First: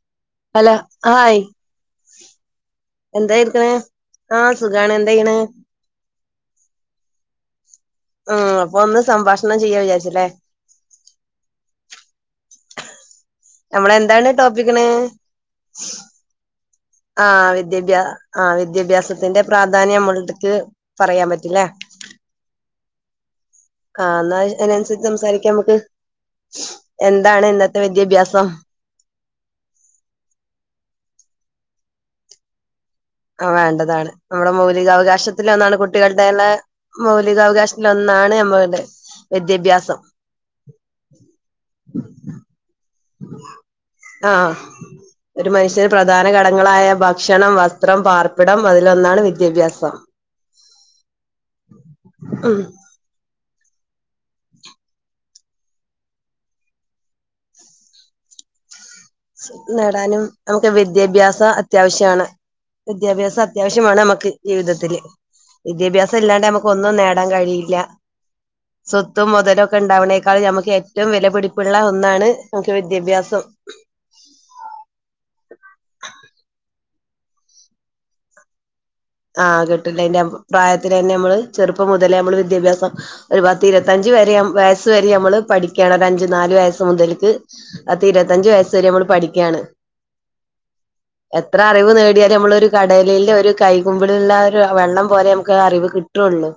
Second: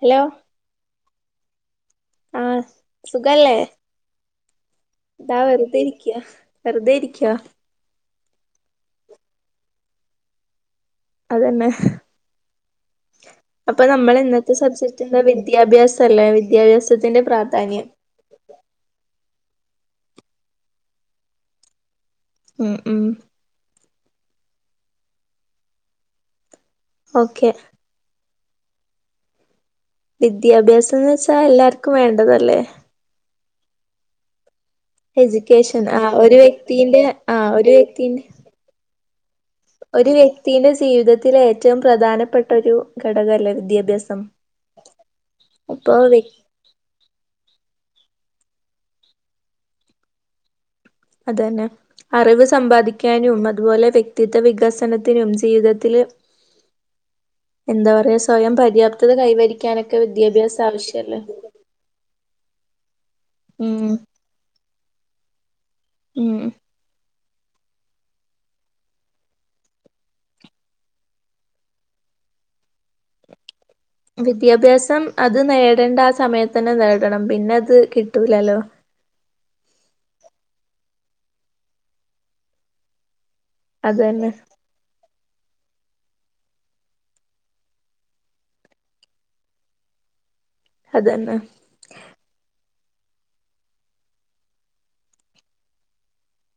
Hello. Hello hi ആഹ് എന്തായിരിക്ക്ണേ ആഹ് സുഖാണ് എന്തെ. താ വെറുതെ ഇരിക്ക്യ വെറുതെ ഇരിക്ക്യ. ആഹ് അപ്പൊ ഒന്ന് സംഭാഷണം ചെയ്യാ വിചാരിച്ച് ലേ. അതന്നെ. അപ്പൊ നമ്മള് നമ്മളെന്താണ് ഇന്നത്തെ ടോപ്പിക്ക്ണ് സബ്ജക്റ്റ്ന്ന വിദ്യാഭ്യാസല്ലേ വിദ്യാഭ്യാസ ആഹ് വിദ്യഭ്യാ ആഹ് വിദ്യഭ്യാസത്തിന്റെ പ്രാധാന്യം നമ്മളട്ത്ത്ക്ക് പറയാൻ പറ്റിലേ. ഉം ഉം. ആഹ് ന്നാ അയ്നനുസരിച്ച് സംസാരിക്കാം അമ്മക്ക് ഓക്കെ എന്താണ് ഇന്ന വിദ്യാഭ്യാസം വിദ്യാഭ്യാസം ന്ന് വെച്ചാൽ എല്ലാർക്കും വേണ്ടതല്ലേ ആ വേണ്ടതാണ് നമ്മുടെ മൗലികാവകാശത്തിലെന്നാണ് എഡ്യൂക്കേഷൻ ആഹ് ഒരു കുട്ടികളുടെതന്നെ വ്യക്തിന്റെ ആഹ് ഒരു വ്യക്തിന്റെ മൗലികാവകാശത്തിലെന്നാണ് നമ്മളുടെ വിദ്യാഭ്യാസം ക്തിയിലെ ജീവിതത്തിലെ ഏറ്റവും പ്രധാനപ്പെട്ട ഒരു ഘടകല്ലേ വിദ്യാഭ്യാസം ആഹ് ഒരു മനുഷ്യന് അപ്പൊ വ്യക് പ്രധാനഘട കങ്ങളായ ഭക്ഷണം വസ്ത്രം പാർപ്പിടം അതിലൊന്നാണ് വിദ്യാഭ്യാസം അതന്നെ അറിവ് ഉം സമ്പാദി ക്കാനും അതുപോലെ വ്യക്തിത്വ വികസനത്തിനും ജീവിതത്തില് എന്താ പറയാ സ്വയം പര്യാപ്ത നേടാനും നമുക്ക് വിദ്യാഭ്യാസം അത്യാവശ്യാണ് വിദ്യാഭ്യാസം അത്യാവശ്യം ഉം വേണം നമ്മക്ക് ജീവിതത്തില് വിദ്യാഭ്യാസം ഉം ഇല്ലാണ്ട് നമുക്ക് ഒന്നും നേടൻ നേടാൻ കഴിയില്ല. [inaudible] സ്വത്തും മൊതലും ഒക്കെ ഇണ്ടാവ്ണേക്കാൾ നമുക്ക് ഏറ്റവും വിലപിടിപ്പുള്ള ഒന്നാണ് നമുക്ക് വിദ്യാഭ്യാസം. വിദ്യാഭ്യാസം അത് നേടേണ്ട ആ സമയത്ത് തന്നെ നേടണം പിന്നെ അത് കിട്ടൂലല്ലോ. ആഹ് കിട്ടില്ല എന്റെ അഭിപ്രായ പ്രായത്തി തന്നെ നമ്മള് ചെറുപ്പം മുതലേ നമ്മള് വിദ്യാഭ്യാസം ഒരുപ പത്ത് അതന്നെ ഇര്പത്തഞ്ച്‌വരെ വയസ് വരെ നമ്മള് പഠിക്കണം ഒരു അഞ്ചു നാല് വയസ്സ് മുതല്ക്ക്. പത്ത് ഇരുപ്പത്തഞ്ചു വയസ് വരെ നമ്മള് പഠിക്കാണ്. അതെന്നെ. അറിവ് നേടിയാല് നമ്മളൊരു കടലെല് ഒരു കൈ [unintelligible] ഒരു വെള്ളം പോലെ നമ്മക്ക് അറിവ് കിട്ടൊള്ളു.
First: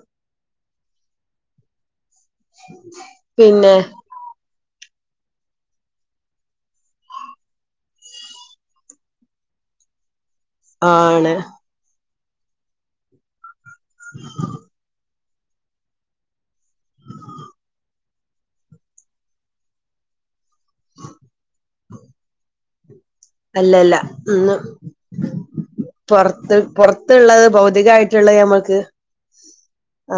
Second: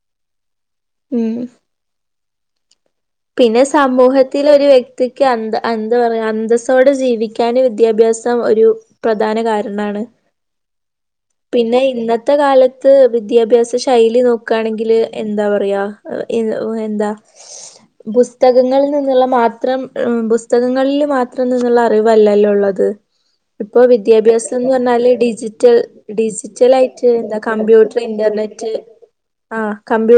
ഉം. [unintelligible] പിന്നെ സമൂഹത്തില് ഒരു വ്യക് വ്യക്തിക്ക്അന്ത എന്താ പറയാ അന്തസ്സോടെ ജീവിക്കാൻ വിദ്യാഭ്യാസം ഒരു പ്രധാന കാരണാണ്. ആണ്. പിന്നെ ഇന്നത്തെ കാലത്ത് വിദ്യാഭ്യാസ ശൈലി നോക്കണെങ്കില്. എന്താ പറയാ എന്താ പുസ്തകങ്ങളിൽ നിന്ന്ള്ള മാത്രം പുസ്തകങ്ങളിൽ മാത്രം നിന്ന്ള്ള അറിവല്ലല്ലോ ഇള്ളത്. ഇപ്പൊ അല്ലല്ല ഇന്ന് വിദ്യാഭ്യാസം എന്ന് പറഞ്ഞാല് ഡിജിറ്റൽ പുറത്ത് ഡിജിറ്റൽ ആയിട്ട് എന്താ പുറത്തുള്ളത് കമ്പ്യൂട്ടർ ഭൗതികമായിട്ടുള്ളത് ഇന്റർനെറ്റ്. നമ്മക്ക് ആ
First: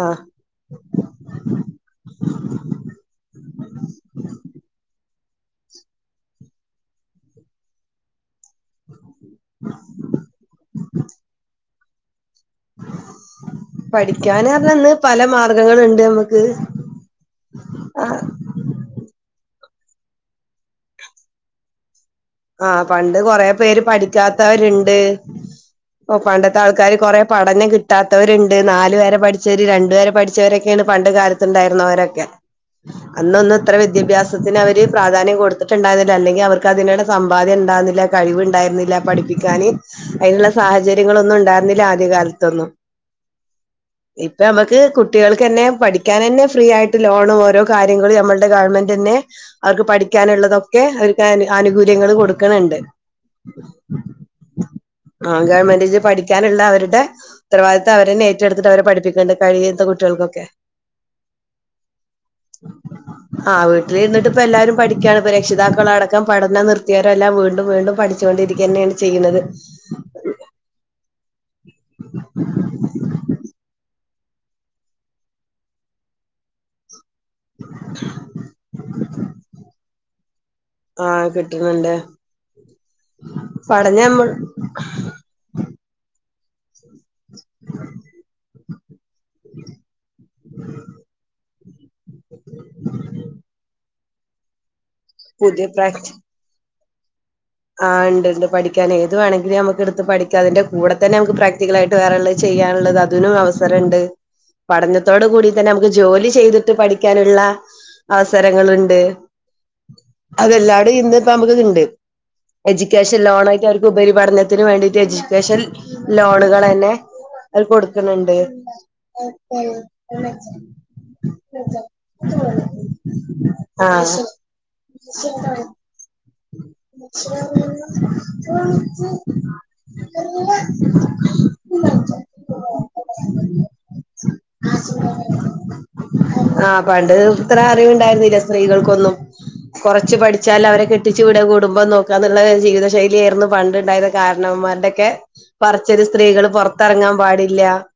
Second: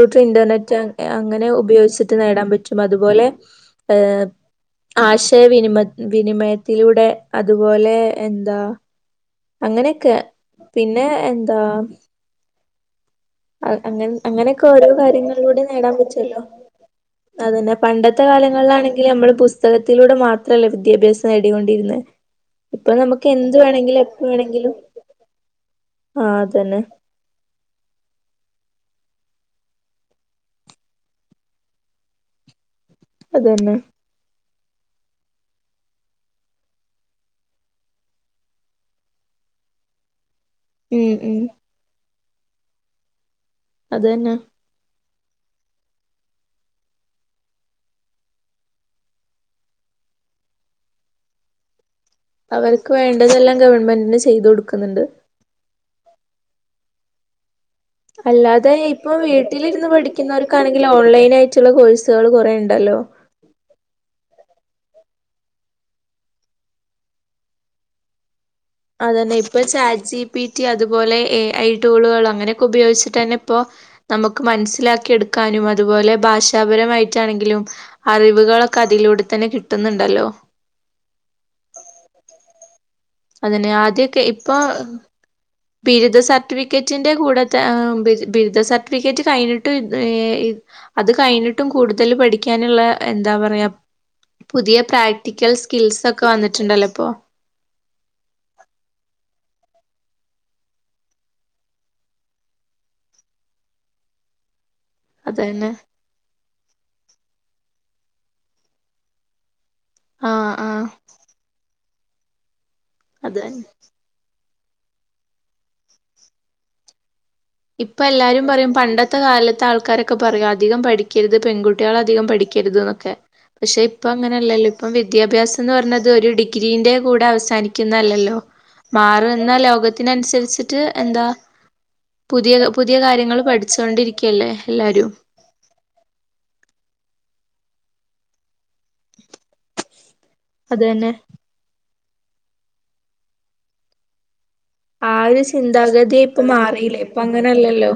ആഹ് ഇന്റർനെറ്റ് അങ്ങനെ ഉപയോഗിച്ചിട്ട് നേടാൻ പറ്റും. അതുപോലെ ഏഹ്. ആശയവിനിമ വിനിമയത്തിലൂടെ അതുപോലെ എന്താ അങ്ങനെയൊക്കെ പിന്നെ എന്താ. അങ്ങനെ പഠിക്കാന് അങ്ങനെയൊക്കെ ഓരോ അറഞ്ഞ പല കാര്യങ്ങളിലൂടെ നേടാൻ മാർഗങ്ങള്ണ്ട് പറ്റുവല്ലോ ഞമ്മക്ക്. അതന്നെ പണ്ടത്തെ കാലങ്ങളിലാണെങ്കിൽ നമ്മള് പുസ്തകത്തിലൂടെ മാത്രല്ലെ വിദ്യാഭ്യാസം നേടികോണ്ടിരുന്നേ. ആഹ് പണ്ട് കൊറേ പേര് വേണെങ്കിലും പഠിക്കാത്തവര്ണ്ട്. ആഹ് പണ്ടത്തെ അതന്നെ ആൾക്കാര് കൊറെ പഠനം കി കിട്ടാത്തവര്ണ്ട് നാല് വരെ പഠിച്ചവര് രണ്ടു വരെ പഠിച്ചവരൊക്കെയാണ് പണ്ട് കാലത്ത്ണ്ടായിരുന്നവരൊക്കെ. അന്നൊന്നും അതന്നെ ഇത്ര വിദ്യാഭ്യസത്തിന് അവര് പ്രാധാന്യം കൊടുത്തിട്ട്ണ്ടായിരുന്നില്ല അല്ലെങ്കിൽ അവർക്ക് അതിനിടെ സമ്പാദ്യം ഇണ്ടായിരുന്നില്ല കഴിവ്ണ്ടായിരുന്നില്ല പഠിപ്പിക്കാന്. അതിനുള്ള ഉം സാഹചര്യങ്ങളൊന്നും ഉം ഉണ്ടായിരുന്നില്ല ആദ്യകാലത്തൊന്നും. അതന്നെ ഇപ്പൊ ഞമക്ക് കു കുട്ടികൾക്ക് തന്നെ പഠിക്കാനന്നെ ഫ്രീ ആയിട്ട് ലോണും ഓരോ കാര്യങ്ങളും നമ്മളുടെ ഗവൺമെന്റ് തന്നെ- അവർക്ക് പഠിക്കാനുള്ളതൊക്കെ അവർക്ക് ആനുകൂല്യങ്ങൾ കൊടുക്കും അവരിക്ക് വേണ്ടതെല്ലാം ഗവൺമെന്റനെ ചെയ്തു കൊടുക്കുന്നുണ്ട്. ആഹ് ഗവൺമെന്റിന്ന്പഠിക്കാനുള്ള അവരുടെ ഉത്തരവാദിത്തം അവരന്നെ ഏറ്റെടുത്തിട്ട് അല്ലാതെ അവരെ ഇപ്പൊ പഠിപ്പിക്കേണ്ട കഴിയാത്ത വീട്ടിലിരുന്ന് കുട്ടികൾക്കൊക്കെ പഠിക്കുന്നവർക്കാണെങ്കിൽ ഓൺലൈൻ ആയിട്ടുള്ള കോഴ്സ് കള്കൊറെ ഉണ്ടല്ലോ. ആഹ് വീട്ടില് ഇരുന്നിട്ട് ഇപ്പോ എല്ലാരും പഠിക്കാണ് ഇപ്പോ രക്ഷിതാക്കളടക്കം പഠനം നിർത്തിയാരരെല്ലാം വീണ്ടും വീണ്ടും പഠി ച്ചൊണ്ടിരികന്നെയാണ് അതന്നെ ചെയ്യണത്. ഇപ്പൊ ചാറ്റ് ജി. പി. ടി അതുപോലെ എ. ഐ ടൂളുകളോ അങ്ങനെയൊക്കെ ഉപയോഗിച്ചിട്ട് തന്നെ ഇപ്പൊ നമുക്ക് മനസ്സിലാക്കി എടുക്കാനും അതുപോലെ ഭാഷാപരമായി ട്ടണെങ്കിലും അറിവുകളൊക്കെ അതിലൂടെ തന്നെ കിട്ടുന്നുണ്ടല്ലോ. ആഹ് കിട്ടുന്നുണ്ട്. അതന്നെ പഠനം ആദ്യൊക്കെ നമ്മൾ ഇപ്പൊ ബിരുദ സ സർട്ടിഫിക്കറ്റിന്റെ കൂടെ ത ആഹ് ബിരുദ സർട്ടിഫിക്കറ്റ് കഴിഞ്ഞിട്ട് ഏ അത് കഴിഞ്ഞിട്ടും കൂടുതല് പഠിക്കാനുള്ള എന്താ പറയാ പുതിയ പ്രാക്ടിക്കൽ പുതിയ സ്കിൽസ് ഒക്കെ വന്നിട്ടുണ്ടല്ലോ ഇപ്പോ ആഹ് ഇണ്ട്ണ്ട് പഠിക്കാന് ഏത് വേണെങ്കി ലും നമുക്ക്ട്ത്ത് പഠിക്കാ അതിന്റെ കൂടെ തന്നെ നമു ക്ക് പ്രാക് റ്റിക്കലായി ട്ട് വേറെള്ളത് ചെയ്യാനുള്ളത് അതിനും അവസരണ്ട് പഠന ത്തോട് കൂടി തന്നെ നമുക്ക് ജോലി ചെയ്തിട്ട് പഠിക്കാനുള്ള അവസരങ്ങളുണ്ട്. ആഹ് ആഹ് അതെല്ലാടെ ഇന്ന്പ്പ നമക്ക്തിണ്ട്. എജി ക്കേഷൻ അത് തന്നെ ലോണായിട്ട് അവർക്ക് ഉപരിപഠനത്തിന് വേണ്ടിട്ട് എജിക്കേഷൻ ലോണുകളെന്നെ ഇപ്പൊ എല്ലാരും പറയും പണ്ടത്തെ കാലത്ത് ആൾക്കാരൊക്കെ പറയും അധികം പഠിക്കര് ത് പെൺകുട്ടിയാള് അധികം പഠിക്കര്ത് ന്ന്. ക്കെ പക്ഷെ ഇപ്പൊ ആഹ് അങ്ങനെയല്ലല്ലോ ഇപ്പം വിദ്യാഭ്യാസന്ന് പറഞ്ഞത് ഒരു ഡി ഡിഗ്രിന്റെ കൂടെ അവസാനിക്കുന്നല്ലല്ലോ മാറിവ ന്ന ലോകത്തിന് അനുസരിച്ചിട്ട് എന്താ കി ഉ [unintelligible] പുതിയ പുതിയ കാര്യങ്ങള് പഠിച്ച് കൊണ്ടിരിക്കല്ലേ ഹെ ല്ലാരും. ആഹ് പണ്ട് ഇത്ര അറിവ് ണ്ടായിരുന്നില്ല സ് സ്ത്രീകൾക്കൊന്നും കൊറച്ച് പഠിച്ചാൽ അവരെ കെ അതന്നെ ഇവിടെ കുടുംബം നോക്കാന്നുള്ളത് ജീവിത ശൈലി അ ർന്നു പണ്ടുണ്ടായത് കാരണൊന്മാർ ക്ക ആ ഒരു പറിചില് ചിന്താഗതി ഇപ്പൊ സ്ത്രീകള് പൊ മാറിയില്ലേ റത്തറങ്ങാൻ ഇപ്പൊ പാടില്ല അങ്ങനെയല്ലല്ലോ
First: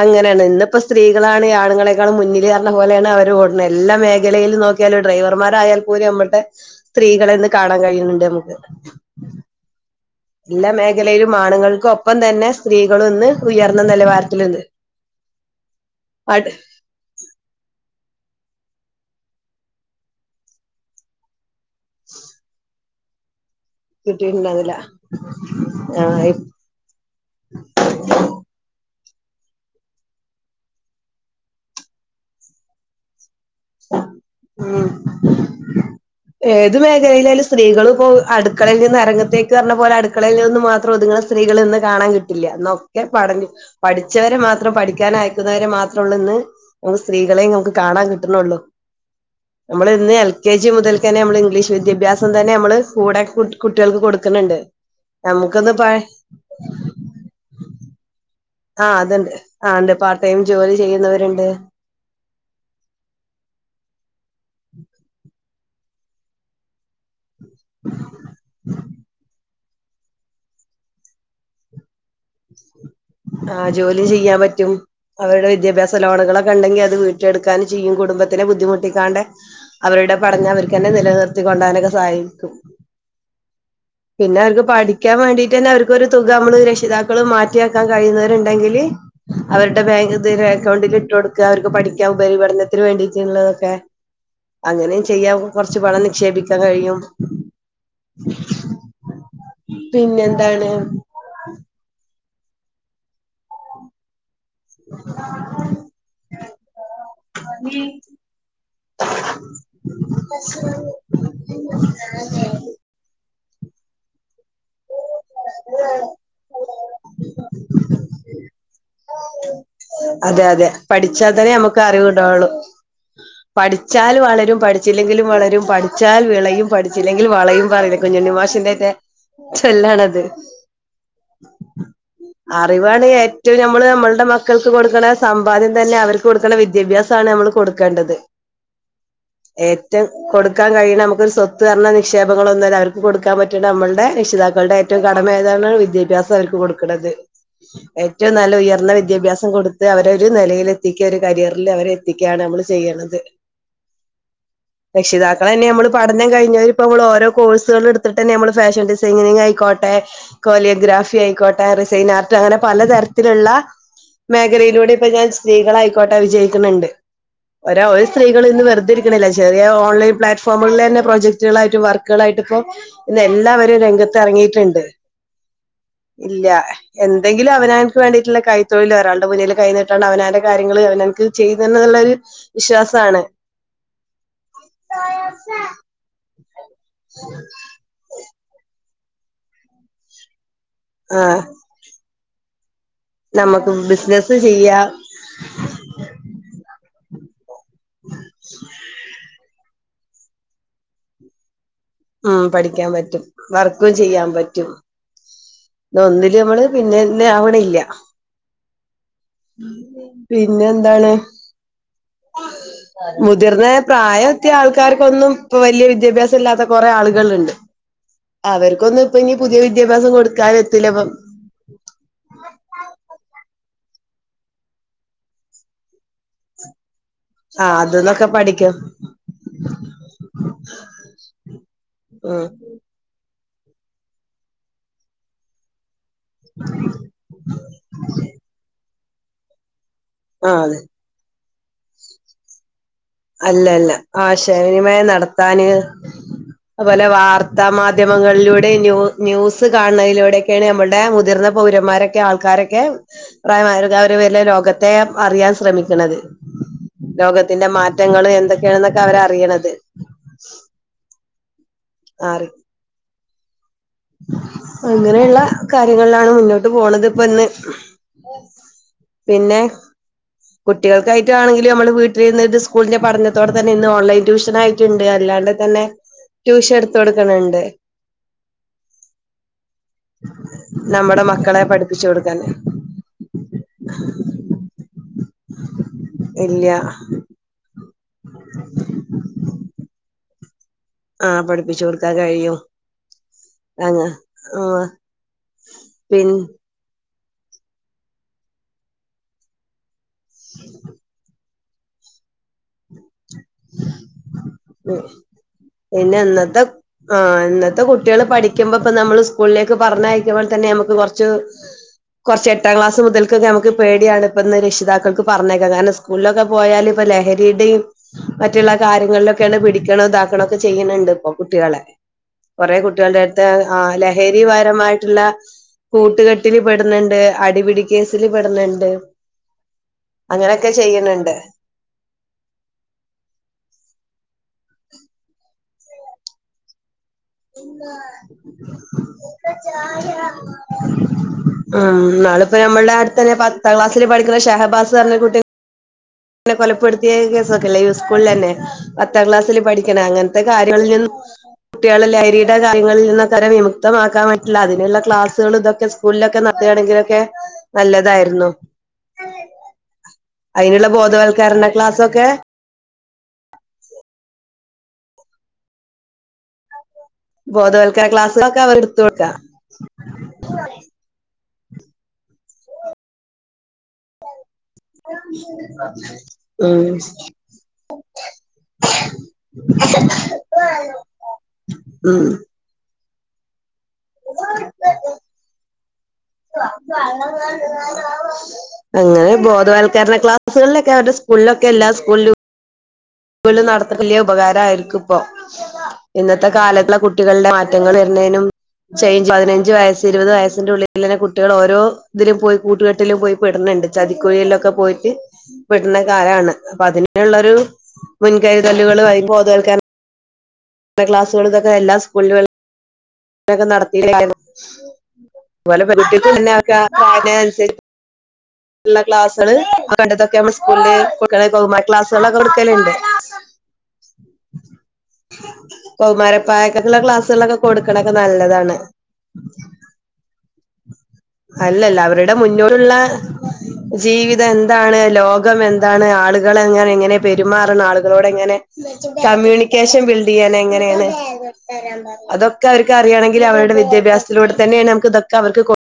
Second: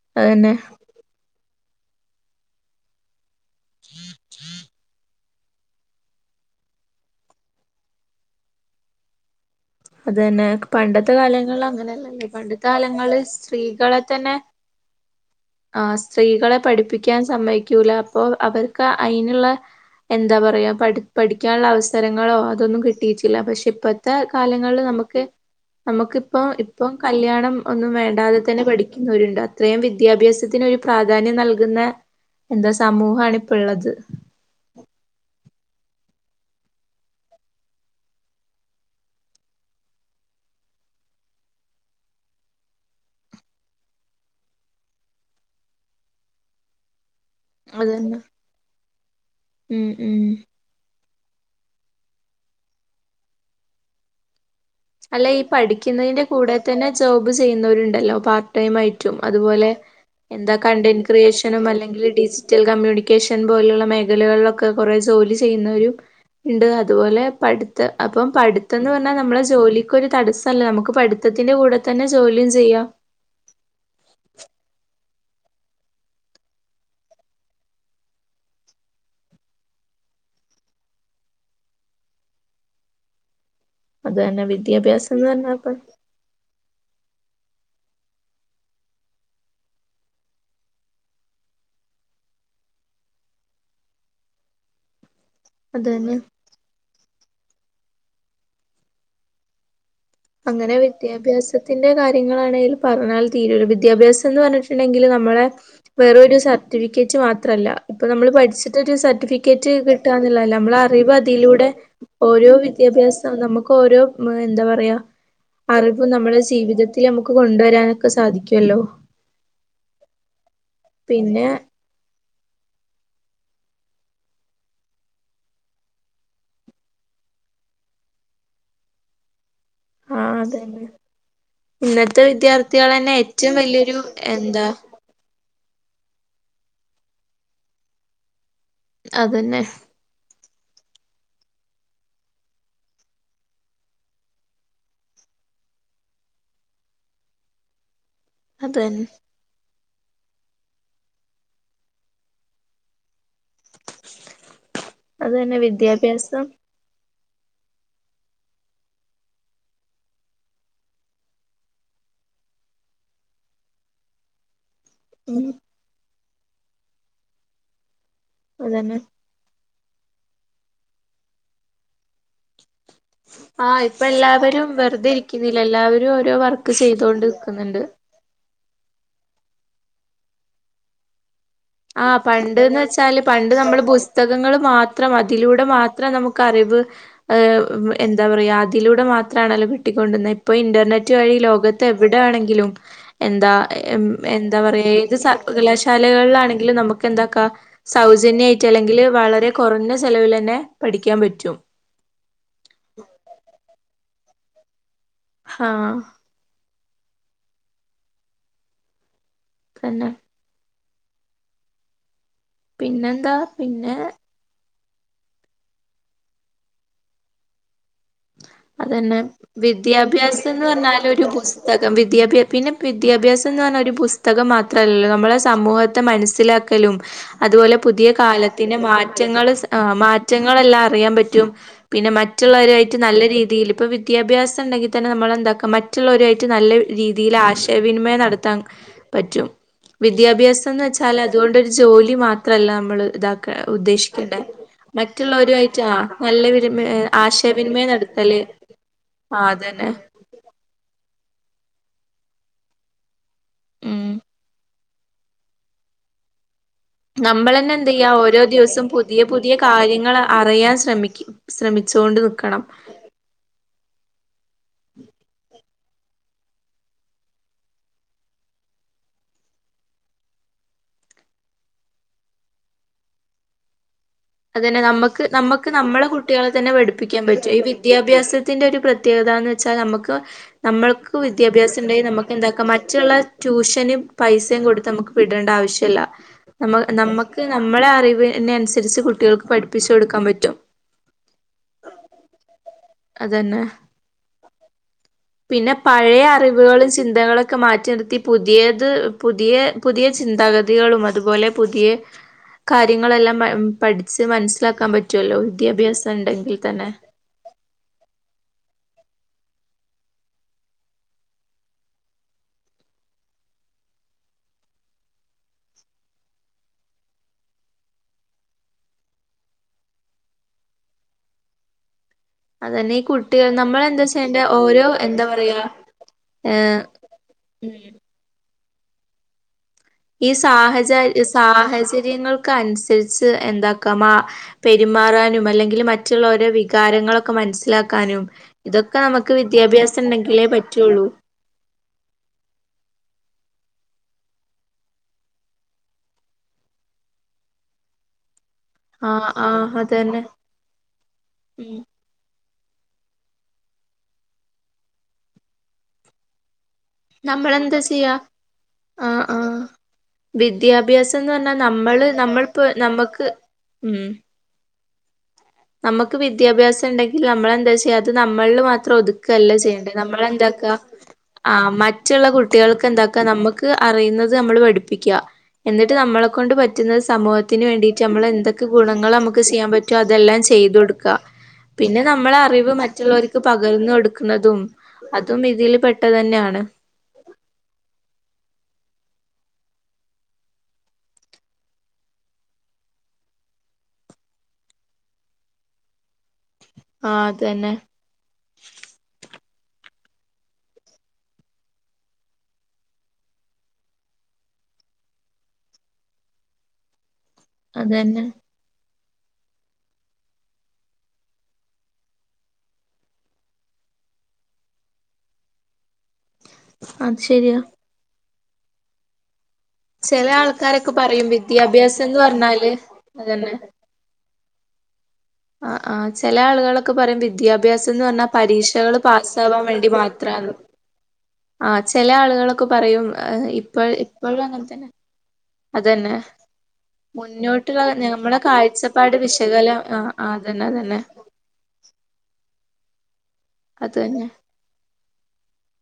അങ്ങനെണ് അതന്നെ ഇന്ന് പ്പൊ സ് സ്ത്രീകളാണ് ആണുങ്ങളെക്കാളും മുന്നില് കർണം പോലെയാണ് അവര് ഓട് ണ് എല്ലാ മേഖലയിലും നോക്കി നോക്കി യാലും ഡ്രൈവർമാരായാൽ പോലും നമ്മൾ ടെ സ്ത്രീകളെന്ന് കാണാൻ കഴിയുന്നുണ്ട് നമുക്ക്. അതന്നെ എല്ലാ പണ്ടത്തെ മേഖലയിലും കാലങ്ങൾ ആണുങ്ങൾക്കൊപ്പം അങ്ങനല്ലല്ലോ തന്നെ പണ്ടത്തെ സ്ത്രീകളും കാലങ്ങളിൽ ഇന്ന് ഉയർന്ന സ്ത്രീകളെ തന്നെ നിലവാരത്തിലുണ്ട്. ആഹ് ആട് സ്ത്രീകളെ പഠിപ്പി ക്കാൻ സമ്മയ്ക്കൂല അപ്പോ അവർക്ക് അയിന്ള്ള എന്താ പറയാ പഠി പഠിക്കാനുള്ള അവസരങ്ങളോ അതൊന്നും കിട്ടിയിട്ടില്ല പക്ഷെ ഇപ്പത്തെ കിട്ടിയിട്ടുണ്ടാവില്ല കാലങ്ങളിൽ നമക്ക് നമക്ക് ആഹ് ഇപ്പൊ ഇപ്പം കല്യാണം ഒന്നും വേണ്ടാതെ തന്നെ പഠിക്കുന്നോ രുണ്ട് അത്രയും വിദ്യാഭ്യാസത്തിന് ഒരു പ്രാധാന്യം നൽകുന്ന എന്താ സമൂഹാണ് ഇപ്പ ഇള്ളത്. ഉം. [inaudible] ഏത് മേഖലിലേ ലുംസ്ത്രീകളു ഇപ്പോ അടുക്കളയിൽ നിന്ന് അരങ്ങത്തേക്ക് പറഞ്ഞ പോലെ അടുക്കളയിൽ നിന്ന് മാത്രം ഒത്ങ്ങ്ണ സ്ത്രീകളെ ഒന്ന് കാണാൻ കിട്ടില്ല ഇന്നൊക്കെ പഠന പഠിച്ചവരെ മാത്രം പഠിക്കാൻ അയക്കുന്നവരെ മാത്രേ ഉള്ളൂ ഇന്ന് ഒന്ന് സ്ത്രീകളെ നമക്ക് കാണാൻ അതന്നെ കിട്ടുണൊള്ളു ഉം നമ്മള് ഇന്ന് ഉം എൽ കെ ജി മുതൽക്കന്നെ നമ്മള് ഇംഗ്ലീഷ് വിദ്യാഭ്യാസം തന്നെ നമ്മള് കൂടെ കുട്ടേൾക്ക് കൊടുക്ക്ണ് ണ്ട് അല്ല ഈ പഠിക്കുന്നയിന്റെ കൂടെ തന്നെ ജോബ് ചെയ്യുന്നവരുണ്ടല്ലോ പാർ ടൈം ആഹ് ആയിറ്റും അതുണ്ട് അതുപോലെ ആഹ് ഉണ്ട് പാർട്ട് ടൈം എന്താ ജോലി കണ്ടന്റ് ചെയ്യുന്നവരുണ്ട്. ക്രിയേഷനും അല്ലെങ്കിൽ ടിസ് റ്റൽ കമ്മ്യൂണിക്കേഷൻ പോലുള്ള മേഖലകളിലൊക്കെ കൊറേ ജോലി ചെയ്യുന്നവരും ഇണ്ട് അതുപോലെ പഠിത്ത് അപ്പം പഠിത്തന്ന് പറഞ്ഞ നമ്മളസ് ജോലിക്കൊരു തടസ്സല്ലെ നമുക്ക് പഠിത്തത്തിന്റെ കൂടെ തന്നെ ജോലിയും ചെയ്യാം ആഹ് ജോലി ചെയ്യാൻ പറ്റും അവരുടെ വിദ്യാഭ്യാസ ലോണുകളൊക്കെ ഇണ്ടെങ്കി അത് വീട്ടി എടുക്കാനും ചെയ്യും കുടുംബത്തിനേ ബുദ്ധിമുട്ടിക്കാണ്ടേ അവരുടെ പടഞ്ഞ അവർക്കന്നെ നിലനിർത്തി കൊണ്ടാവനൊക്കെ സഹക്കും അത് പിന്നെ തന്നെ അവർക്ക് പഠിക്കാൻ വിദ്യാഭ്യാസംന്ന് വേണ്ടിട്ടന്നെ പറഞ്ഞപ്പ അവർക്കൊരു തുക നമ്മള് രക്ഷിതാക്കളും മാറ്റിയ ക്കാൻ കഴിയുന്നവര് ഇണ്ടങ്കില് അവരുടെ ബാങ്ക്തി അക്കൗണ്ടിലിട്ടൊടക്ക അവര്ക്ക് പഠിക്കാൻ ഉപരിപഠനത്തിന് വേണ്ടിറ്റിള്ളതൊക്കെ അങ്ങനെ ചെയ്യാവൂ കൊർച്ച് അത് പണം തന്നെ നിക്ഷേപിക്കാൻ കഴിയും പിന്നെന്താണ് അങ്ങനെ വിദ്യാഭ്യാസത്തിന്റെ കാര്യങ്ങളാണേൽ പറഞ്ഞാൽ തീരൊല്ലോ വിദ്യാഭ്യാസംന്ന് പറഞ്ഞിട്ട്ണ്ടങ്കില് നമ്മളെ വെറുരു സർട്ടിഫിക്കറ്റ് മാത്രല്ല ഇപ്പൊ നമ്മള് പഠിച്ച്ട്ടരു സർട്ടിഫിക്കറ്റ് കിട്ടാന്ന് ള്ളതല്ല നമ്മള അറിവ് അതിലൂടെ [unintelligible] ഓരോ വിദ്യാഭ്യാസം നമുക്ക് ഓരോ എന്താ പറയാ അറിവ് നമ്മളെ ജീവിതത്തിൽ നമുക്ക് കൊണ്ടുവരാനൊക്കെ സാധിക്കുമല്ലോ അതെ അതെ പഠിച്ചാൽ പിന്നെ തന്നെ നമുക്ക് അറിവ്ണ്ടാവുള്ളു പഠിച്ചാൽ വളരും പഠിച്ചില്ലെങ്കിലും വളരും പഠിച്ചാൽ വിളയും പഠിച്ചില്ലെങ്കിൽ വളയും പറ കുഞ്ഞണ്ണിമാഷിന്റെ ചെല്ലാണ് ത് ആഹ് അതന്നെ ഇന്നത്തെ അറിവാണ് വിദ്യാർത്ഥികളന്നെ ഏറ്റവും നമ്മൾ വലിയൊരു നമ്മൾ എന്താ മക്കൾക്ക് കൊടുക്കണ സമ്പാദ്യം തന്നെ അവർക്ക് കൊടുക്കുള്ള വിദ്യാഭ്യാസമാണ് നമ്മൾ കൊടുക്കേണ്ടത് അതന്നെ റ്റ കൊടുക്കാൻ കഴിയണ നമുക്ക് ഒരു സ്വത്ത് ന്നറിഞ്ഞ നിക്ഷേപങ്ങളൊന്നുമില്ല അവർക്ക് കൊടുക്കാൻ പറ്റണ്ട നമ്മുടെ രക്ഷിതാക്കളുടെ എ ഏറ്റവും കടമയതാണ് വിദ്യാഭ്യാസം അവർക്ക് കൊടുക്കണത് ഏറ്റവും നല്ല ഉയർന്നവി അതന്നെ ഭ്യായാസം കൊടുത്ത് അവര ഒരു നിലയിൽ എത്തിക്കുക ഒരു കരിയറിൽ അവരെ എത്തിക്കുകയാണ് നമ്മള് ചെയ്യണത് രക്ഷിതാക്കള അതന്നെ തന്നെ നമ്മള് പഠനം വിദ്യാഭ്യാസം കഴിഞ്ഞവരും ഇപ്പ നമ്മൾ ഓരോ കോഴ്സൊള് എടുത്തിട്ട് തന്നെ നമ്മള് ഫാഷൻ ഡിസൈനിങ് ആയിക്കോട്ടെ കോളിയോഗ്രാഫി ആയിക്കോട്ടെ റിസൈൻ ആർട്ട് അങ്ങനെ പലതരത്തിലുള്ള മേഖലയിലൂടെ ഇപ്പൊ ഞാൻ ഉം സ്ത്രീകളായിക്കോട്ടെ വിജയിക്ക്ണണ്ട് ഒര ഒരു സ്ത്രീകൾ ഇന്ന് വെറുതെ അതന്നെ ഇരിക്കണല്ല ചെറിയ ഓൺലൈൻ പ്ലാറ്റ്ഫോമുകളിൽ തന്നെ പ്രോജക്ടുകളായിട്ടും വർക്കുകളായിട്ടും ഇപ്പം ഇന്ന് എല്ലാവരും ആഹ് ഇപ്പൊ എല്ലാവരും രംഗത്ത്റങ്ങിയിട്ടുണ്ട് വെറുതെ ഇരിക്കുന്നില്ല എല്ലാവരും ഓരോ ഇല്ല വർക്ക് ചെയ്തോണ്ട് എന്തെങ്കിലും നിക്കുന്നുണ്ട് അവനവൻ വേണ്ടിയിട്ടുള്ള കൈത്തൊഴിൽ ഒരാൾടെ മുന്നിൽ കൈഞ്ഞിട്ടണ്ട് അവനാന്റെ കാര്യങ്ങള് അവനവൻക് ചെയ്തന്നെ ആഹ് പണ്ട്ന്ന് വച്ചാല് പണ്ട് നമ്മള് പുസ്തകങ്ങള് മാത്രം അതിലൂടെ മാത്രം നമുക്ക് അറിവ് എന്താ പറയാ അതിലൂടെ മാത്രണല്ലോ കിട്ടിക്കൊണ്ടുവന്നുന്നത് ഇപ്പൊ ഇന്റർനെറ്റ് ആ വഴി ലോക ത്ത് എവിടെ ആണെങ്കിലും എന്താ നമുക്ക് ബിസിനസ് എന്താ പറയ ചെയ്യാം ഏത് സർവകലാശാലകളിലണെ ല്ലെ നമുക്കെന്താക്കാ സൗജന്യായിട്ട് അല്ലെങ്കിൽ വളരെ കൊറഞ്ഞചെലവിലന്നെ പഠിക്കാൻ പറ്റും ആഹ് പഠിക്കാൻ പറ്റും വർക്കും ചെയ്യാൻ പറ്റും ആഹ് തൊന്നി- നമ്മള് പിന്നെന്നെ ആവണില്ല്യ തന്നെ പിന്നെന്താണ് പിന്നെന്താ മുതിർന്നെ പിന്നെ പ്രായം ത്ത്യാൾക്കാർക്കൊന്നും പ്പൊ വല്യ വിദ്യാഭ്യാസല്ലാത്ത കൊറേ ആള്കള് ണ്ട് അതന്നെ അവർക്കൊന്നുംപ്പന്നി പുതിയ വിദ്യാഭ്യാസം കൊടുക്കാൻ എത്തില്ലപ്പം തകം വിദ്യാഭ്യാ പിന്നെ വിദ്യാഭ്യാസം ന്ന് പറഞ്ഞാ ഒരു പുസ്തകം മാത്രല്ലല്ലോ, നമ്മളെ സമൂഹത്തെ മനസ്സിലാക് ക്കലും ആ അതുപോലെ പുതിയ അത്ന്നൊക്കെ പഠിക്കും കാലത്തിന്റെ മാറ്റങ്ങള് ആഹ് മാറ്റങ്ങളെല്ലാം അറിയാൻ പറ്റും പിന്നെ ഉം മറ്റുള്ളവരുഅയിട്ട് നല്ല രീതിയിൽ പ്പൊ വിദ്യാഭ്യാസണ്ടെങ്കിൽ തന്നെ നമ്മൾന്താക്ക മ മറ്റുള്ളവരായിട്ട് നല്ല രീതീലാശയവിനിമയം നടത്താൻ പറ്റും ആ അതെ വിദ്യാഭ്യാസംന്ന് വെച്ചാലതുകൊണ്ടൊരു ജോലി മാത്രല്ല നമ്മള് അല്ലല്ല ആശയവിനിമയം നടത്താന് മറ്റുള്ളവരുമായിട്ട് ആ നല്ല വിനിമയ അതുപോലെ വാർ- ത്താ ആശയവിനിമയം നടത്തല് മാധ്യമങ്ങളിലൂടെ ന്യൂ ആഹ് ന്യൂസ് അതന്നെ കാൺണ- ലൂടെക്കേണ് നമ്മുടെ മുതിർന്ന പൗരന്മാരൊക്കെ ആൾക്കാരൊക്കെ ഉം പ്രായമായ വരിടെ ലോക - ത്തെ അറിയാൻ ശ്രമിക്ക്ണത്. ലോകത്തിന്റെ നമ്മളന്നെ മാ- എന്ത് ഓരോ ദിവസും പുതിയ പുതിയ കാര്യങ്ങൾ അറിയാൻ ശ്രമക് ശ്രമിച്ചോണ്ട് ആറി നിക്കണം അങ്ങനെയുള്ള കാര്യങ്ങളിലാണ് മുന്നോട്ട് പോണത്പ്പ ന്ന് പിന്നെ കുട്ടികൾക്കായിട്ടാണെങ്കിലും ഞമ്മള് വീട്ടിലിരുന്നിട്ട് സ്കൂളിന്റെ പഠനതോടെ തന്നെ ഇന്ന് ഓൺലൈൻ അതന്നെ ട്യൂഷനായിട്ട്ണ്ട്. നമ്മക്ക് അല്ലാണ്ട് നമ്മക്ക് തന്നെ ട്യൂഷൻട്ത്ത കൊട്ക്ക്ണ് ണ്ട് ദ്യാഭ്യാസത്തിന്റൊരു പ്രത്യേകതാന്ന് വെച്ചാ നമ്മക്ക് പ്പ നമ്മക്ക് നമ്മുടെ മക്കളെ വിദ്യാഭ്യാസണ്ടെങ്കി പഠിപ്പിച്ചു കൊടുക്കാൻ നമ്മക്കെന്താക്ക മറ്റുള്ള ട്യൂഷന് പൈസ- യുംകൊട്ത്ത് നമുക്ക് വിടേണ്ട ആവശ്യല്ല. ഇല്ല നമു നമ്മക്ക് നമ്മളെ അറിവിനൻസര്ച്ച് കു ട്ടികൾക്ക് പഠിപ്പിച്ചു കൊടുക്കാൻ പറ്റും. ആഹ് പഠിപ്പിച്ചു കൊടുക്കാൻ കഴിയും അതന്നെ അങ്ങ് ആ പിന്നെ പഴയ പിൻ അറിവുകളും ചിന്തകളൊക്- ക്കെ മാറ്റി നിർത്തി പുതിയത് പുതിയ പുതിയ ചിന്താഗതികളും അതുപോലെ പുതിയ കാര്യങ്ങളെല്ലാംമ - പഠിച്ച് മനസ്സിലാക്കാൻ പറ്റുമല്ലോ വിദ്യാഭ്യാസണ്ടെങ്കിൽ തന്നെ, ആഹ് ഇന്നത്തെ കുട്ടികൾ പഠിക്കുമ്പപ്പൊനമ്മള് സ്കൂളിലേക്ക് പറഞ്ഞയക്കുമ്പോൾ തന്നെ നമക്ക് കൊർച്ച് കൊർച്ച് എട്ടാം ക്ലാസ് മുതൽക്കൊക്കെ നമുക്ക് പേടിയാണ് ഇപ്പന്ന് രക്ഷിതാക്കക്ക് പറഞ്ഞേക്കാൻ. കാരണം സ് - സ്കൂളിലൊക്കെ പോയാൽ ഇപ്പ ലഹരിയുടിം മറ്റുള്ള കാര്യങ്ങളിലക്- ക്കേണ് പിടിക്കണോ ഇതാക്കണോ ഒക്കെ ചെയ്യ്‌ണ് ണ്ട്പ്പൊ കുട്ടികളെ കൊറേ അതന്നെ ഈ കുട്ട്യേൾണ്ടെ അടുത്ത് കുട്ടികൾ ആ നമ്മളെന്താ വെച്ചാ അതിന്റെ ഓരോ ലഹരിപരമായിട്ടുള്ള എന്താ പറയാ കൂട്ടുകെട്ടില് ഏഹ് പെടുന്നുണ്ട്, ഉം അടിപിടി കേസില് പെട്ന്ന്ണ്ട് ഈ സാഹച സാഹചര്യങ്ങൾക്ക് അനുസരിച്ച് എന്താക്കാ മാ- പെരുമാറാനും അല്ലെങ്കില് മറ്റുള്ളവരോ വികാരങ്ങളൊക്- ക്ക മൻസ്സിലാക്കാനും ഇതൊക്കെ നമുക്ക് വിദ്യാഭ്യാസംണ്ടെങ്കിലേ പറ്റുള്ളൂ ഉം നാള്പ്പൊ ഞമ്മൾടെ അടുത്തന്നെ പത്താം ക്ലാസിൽ പഠിക്കുന്ന ഷഹബാസ് പർഞ്ഞ കുട്ടി നെ കൊലപ്പെടുത്തിയ കേസൊക്കെല്ലേ ഈ സ്കൂളിലന്നെ പത്താം ആഹ് ക്ലാസ്സിൽ ആഹ് പഠിക്ക്ണെ, അതന്നെ അങ്ങൻത്തെ കാര്യങ്ങളിൽ നിന്നും ഉം കുട്ട്യാള് ലഹരി ടെ കാര്യങ്ങളിൽ നിന്നൊക്കവരെ വിമുക്തമാക്കാൻ പറ്റില്ല അതിനുള്ള ക്ലാസുകൾതൊക്കെ സ്കൂളിലൊക്കെ നടത്തുകയാണെങ്കിലൊക് നമ്മളെന്താ ചെയ്യാ ആ ആഹ് അതിനുള്ള വിദ്യാഭ്യാസം - ന്ന് പർഞ്ഞ ബോധവൽക്കരണ നമ്മള് ക്ലാസ്സൊക്കെ നമ്മളിപ്പോ നമ്മുക്ക് ഉം നമുക്ക് വിദ്യാഭ്യാസം ഉണ്ടെങ്കിൽ നമ്മളെന്താ ചെയ്യ ബോധവൽക്കരണ അത് നമ്മളിൽ ക്ലാസ്സുകളൊക്കെ അവർ മാത്രം എടുത്ത് കൊടുക്ക ഒതുക്കുകയല്ല. ചെയ്യേണ്ടത്. നമ്മള എന്താക്ക ആ മറ്റുള്ള കുട്ടികൾക്ക് എന്താക്ക നമ്മുക്ക് അറിയുന്നത് നമ്മൾ പഠപ്പിക്കുക. എന്നിട്ട് നമ്മളെ കൊണ്ട് പറ്റുന്ന ഉം സമൂഹത്തിന് വേണ്ടിട്ട് നമ്മൾ എന്തൊക്കെ ഗുണങ്ങൾ നമുക്ക് ചെയ്യാൻ പറ്റോ അതെല്ലാം ചെയ്യാ ചെയ്തു കൊടുക്ക. പിന്നെ ഉം നമ്മള അറിവ് മറ്റുള്ളവർ പകർന്ന് കോടുക്കുന്നതും അതും ഇതിൽ പെട്ടത് തന്നെയാണ്. അ വേണ്ട ആ [unintelligible] അങ്ങനെ ബോധവത്ൽക്കരണ ക്ലാസുകളിലക്കെ അവരെ സ്കൂളിലൊക്കെ എല്ലാ സ്കൂളിലും സ്കുളിൽ നടതുന്നത് വലിയ ഉപകാരമായിരിക്കും ഇപ്പോ, ഇന്നത്തെ കാലത്തെ ആഹ് കുട്ടികളുടെ അതന്നെ മാറ്റങ്ങൾ ന്നേനും ചേഞ്ച് പതിനഞ്ച് വയസ്സ് ഇരുപത് വയസ്സിന്റെ ഉള്ളിൽ തന്നെ കുട്ടികൾ ഓരോ ഇതിലും പോയി കൂട്ടുകെട്ടിലും പോയി പെടുന്നുണ്ട്. ചതിക്കുഴിയിലൊക്കെ പോയിട്ട് പെടുന്ന കാലമാണ് അപ്പൊ അതിനുള്ളൊരു അതന്നെ മുൻകരുതലുകൾ ബോധവത്കരണ ക്ലാസ്സുകൾ ഇതൊക്കെ എല്ലാ സ്കൂളുകളും ഒക്കെ നടത്തിയിരുന്നു. അതുപോലെ പെണ് [unintelligible] കുട്ടികൾക്ക് അത് ശരിയാ പ്രായത്തിനനുസരിച് ഉള്ള ക്ലാസുകൾ കണ്ടതോ ചെല ക്കെ നമ്മൾ സ്കൂളിൽ ആൾക്കാരൊക്കെ പറയും കുട്ടികൾക്ക് വിദ്യാഭ്യാസം എന്ന് ക്ലാസ്സുകളിലൊക്കെ എ പറഞ്ഞാല് ടുക്കലുണ്ട്. [inaudible] [inaudible] അതന്നെ ആ, ആ, ചില ആളുകളൊക്കെ പറയും ക്ലാസ്സുകളൊക്കെ വിദ്യാഭ്യാസം എന്ന് കൊടുക്കണൊക്കെ പറഞ്ഞാൽ നല്ലതാണ് പരീക്ഷകൾ പാസ്സാവാൻ വേണ്ടി മാത്ര. അല്ലല്ല അവരുടെ മുന്നോടുള്ള പറയും ഇപ്പ ഇപ്പോഴും ജീവിതം അങ്ങനെ തന്നെ എന്താണ്? ലോകം എന്താണ്? അതന്നെ ആളുകളെങ്ങനെ എങ്ങനെ പെരുമാറണം. മുന്നോട്ടുള്ള ആളുകളോട് ഞമ്മളെ എങ്ങനെ കാഴ്ചപ്പാട് വിശകലം ആ കമ്മ്യൂണിക്കേഷൻ ബിൽഡ് ചെയ്യാൻ അതന്നെ അതന്നെ എങ്ങനെയാണ്? അതൊക്കെ അവർക്ക് അറിയാണെങ്കിൽ അവരുടെ അത് തന്നെ വിദ്യാഭ്യസത്തിലൂടെ തന്നെയാണ്. നമുക്ക് ഇതൊക്കെ അവർക്ക് കൊടുക്കാൻ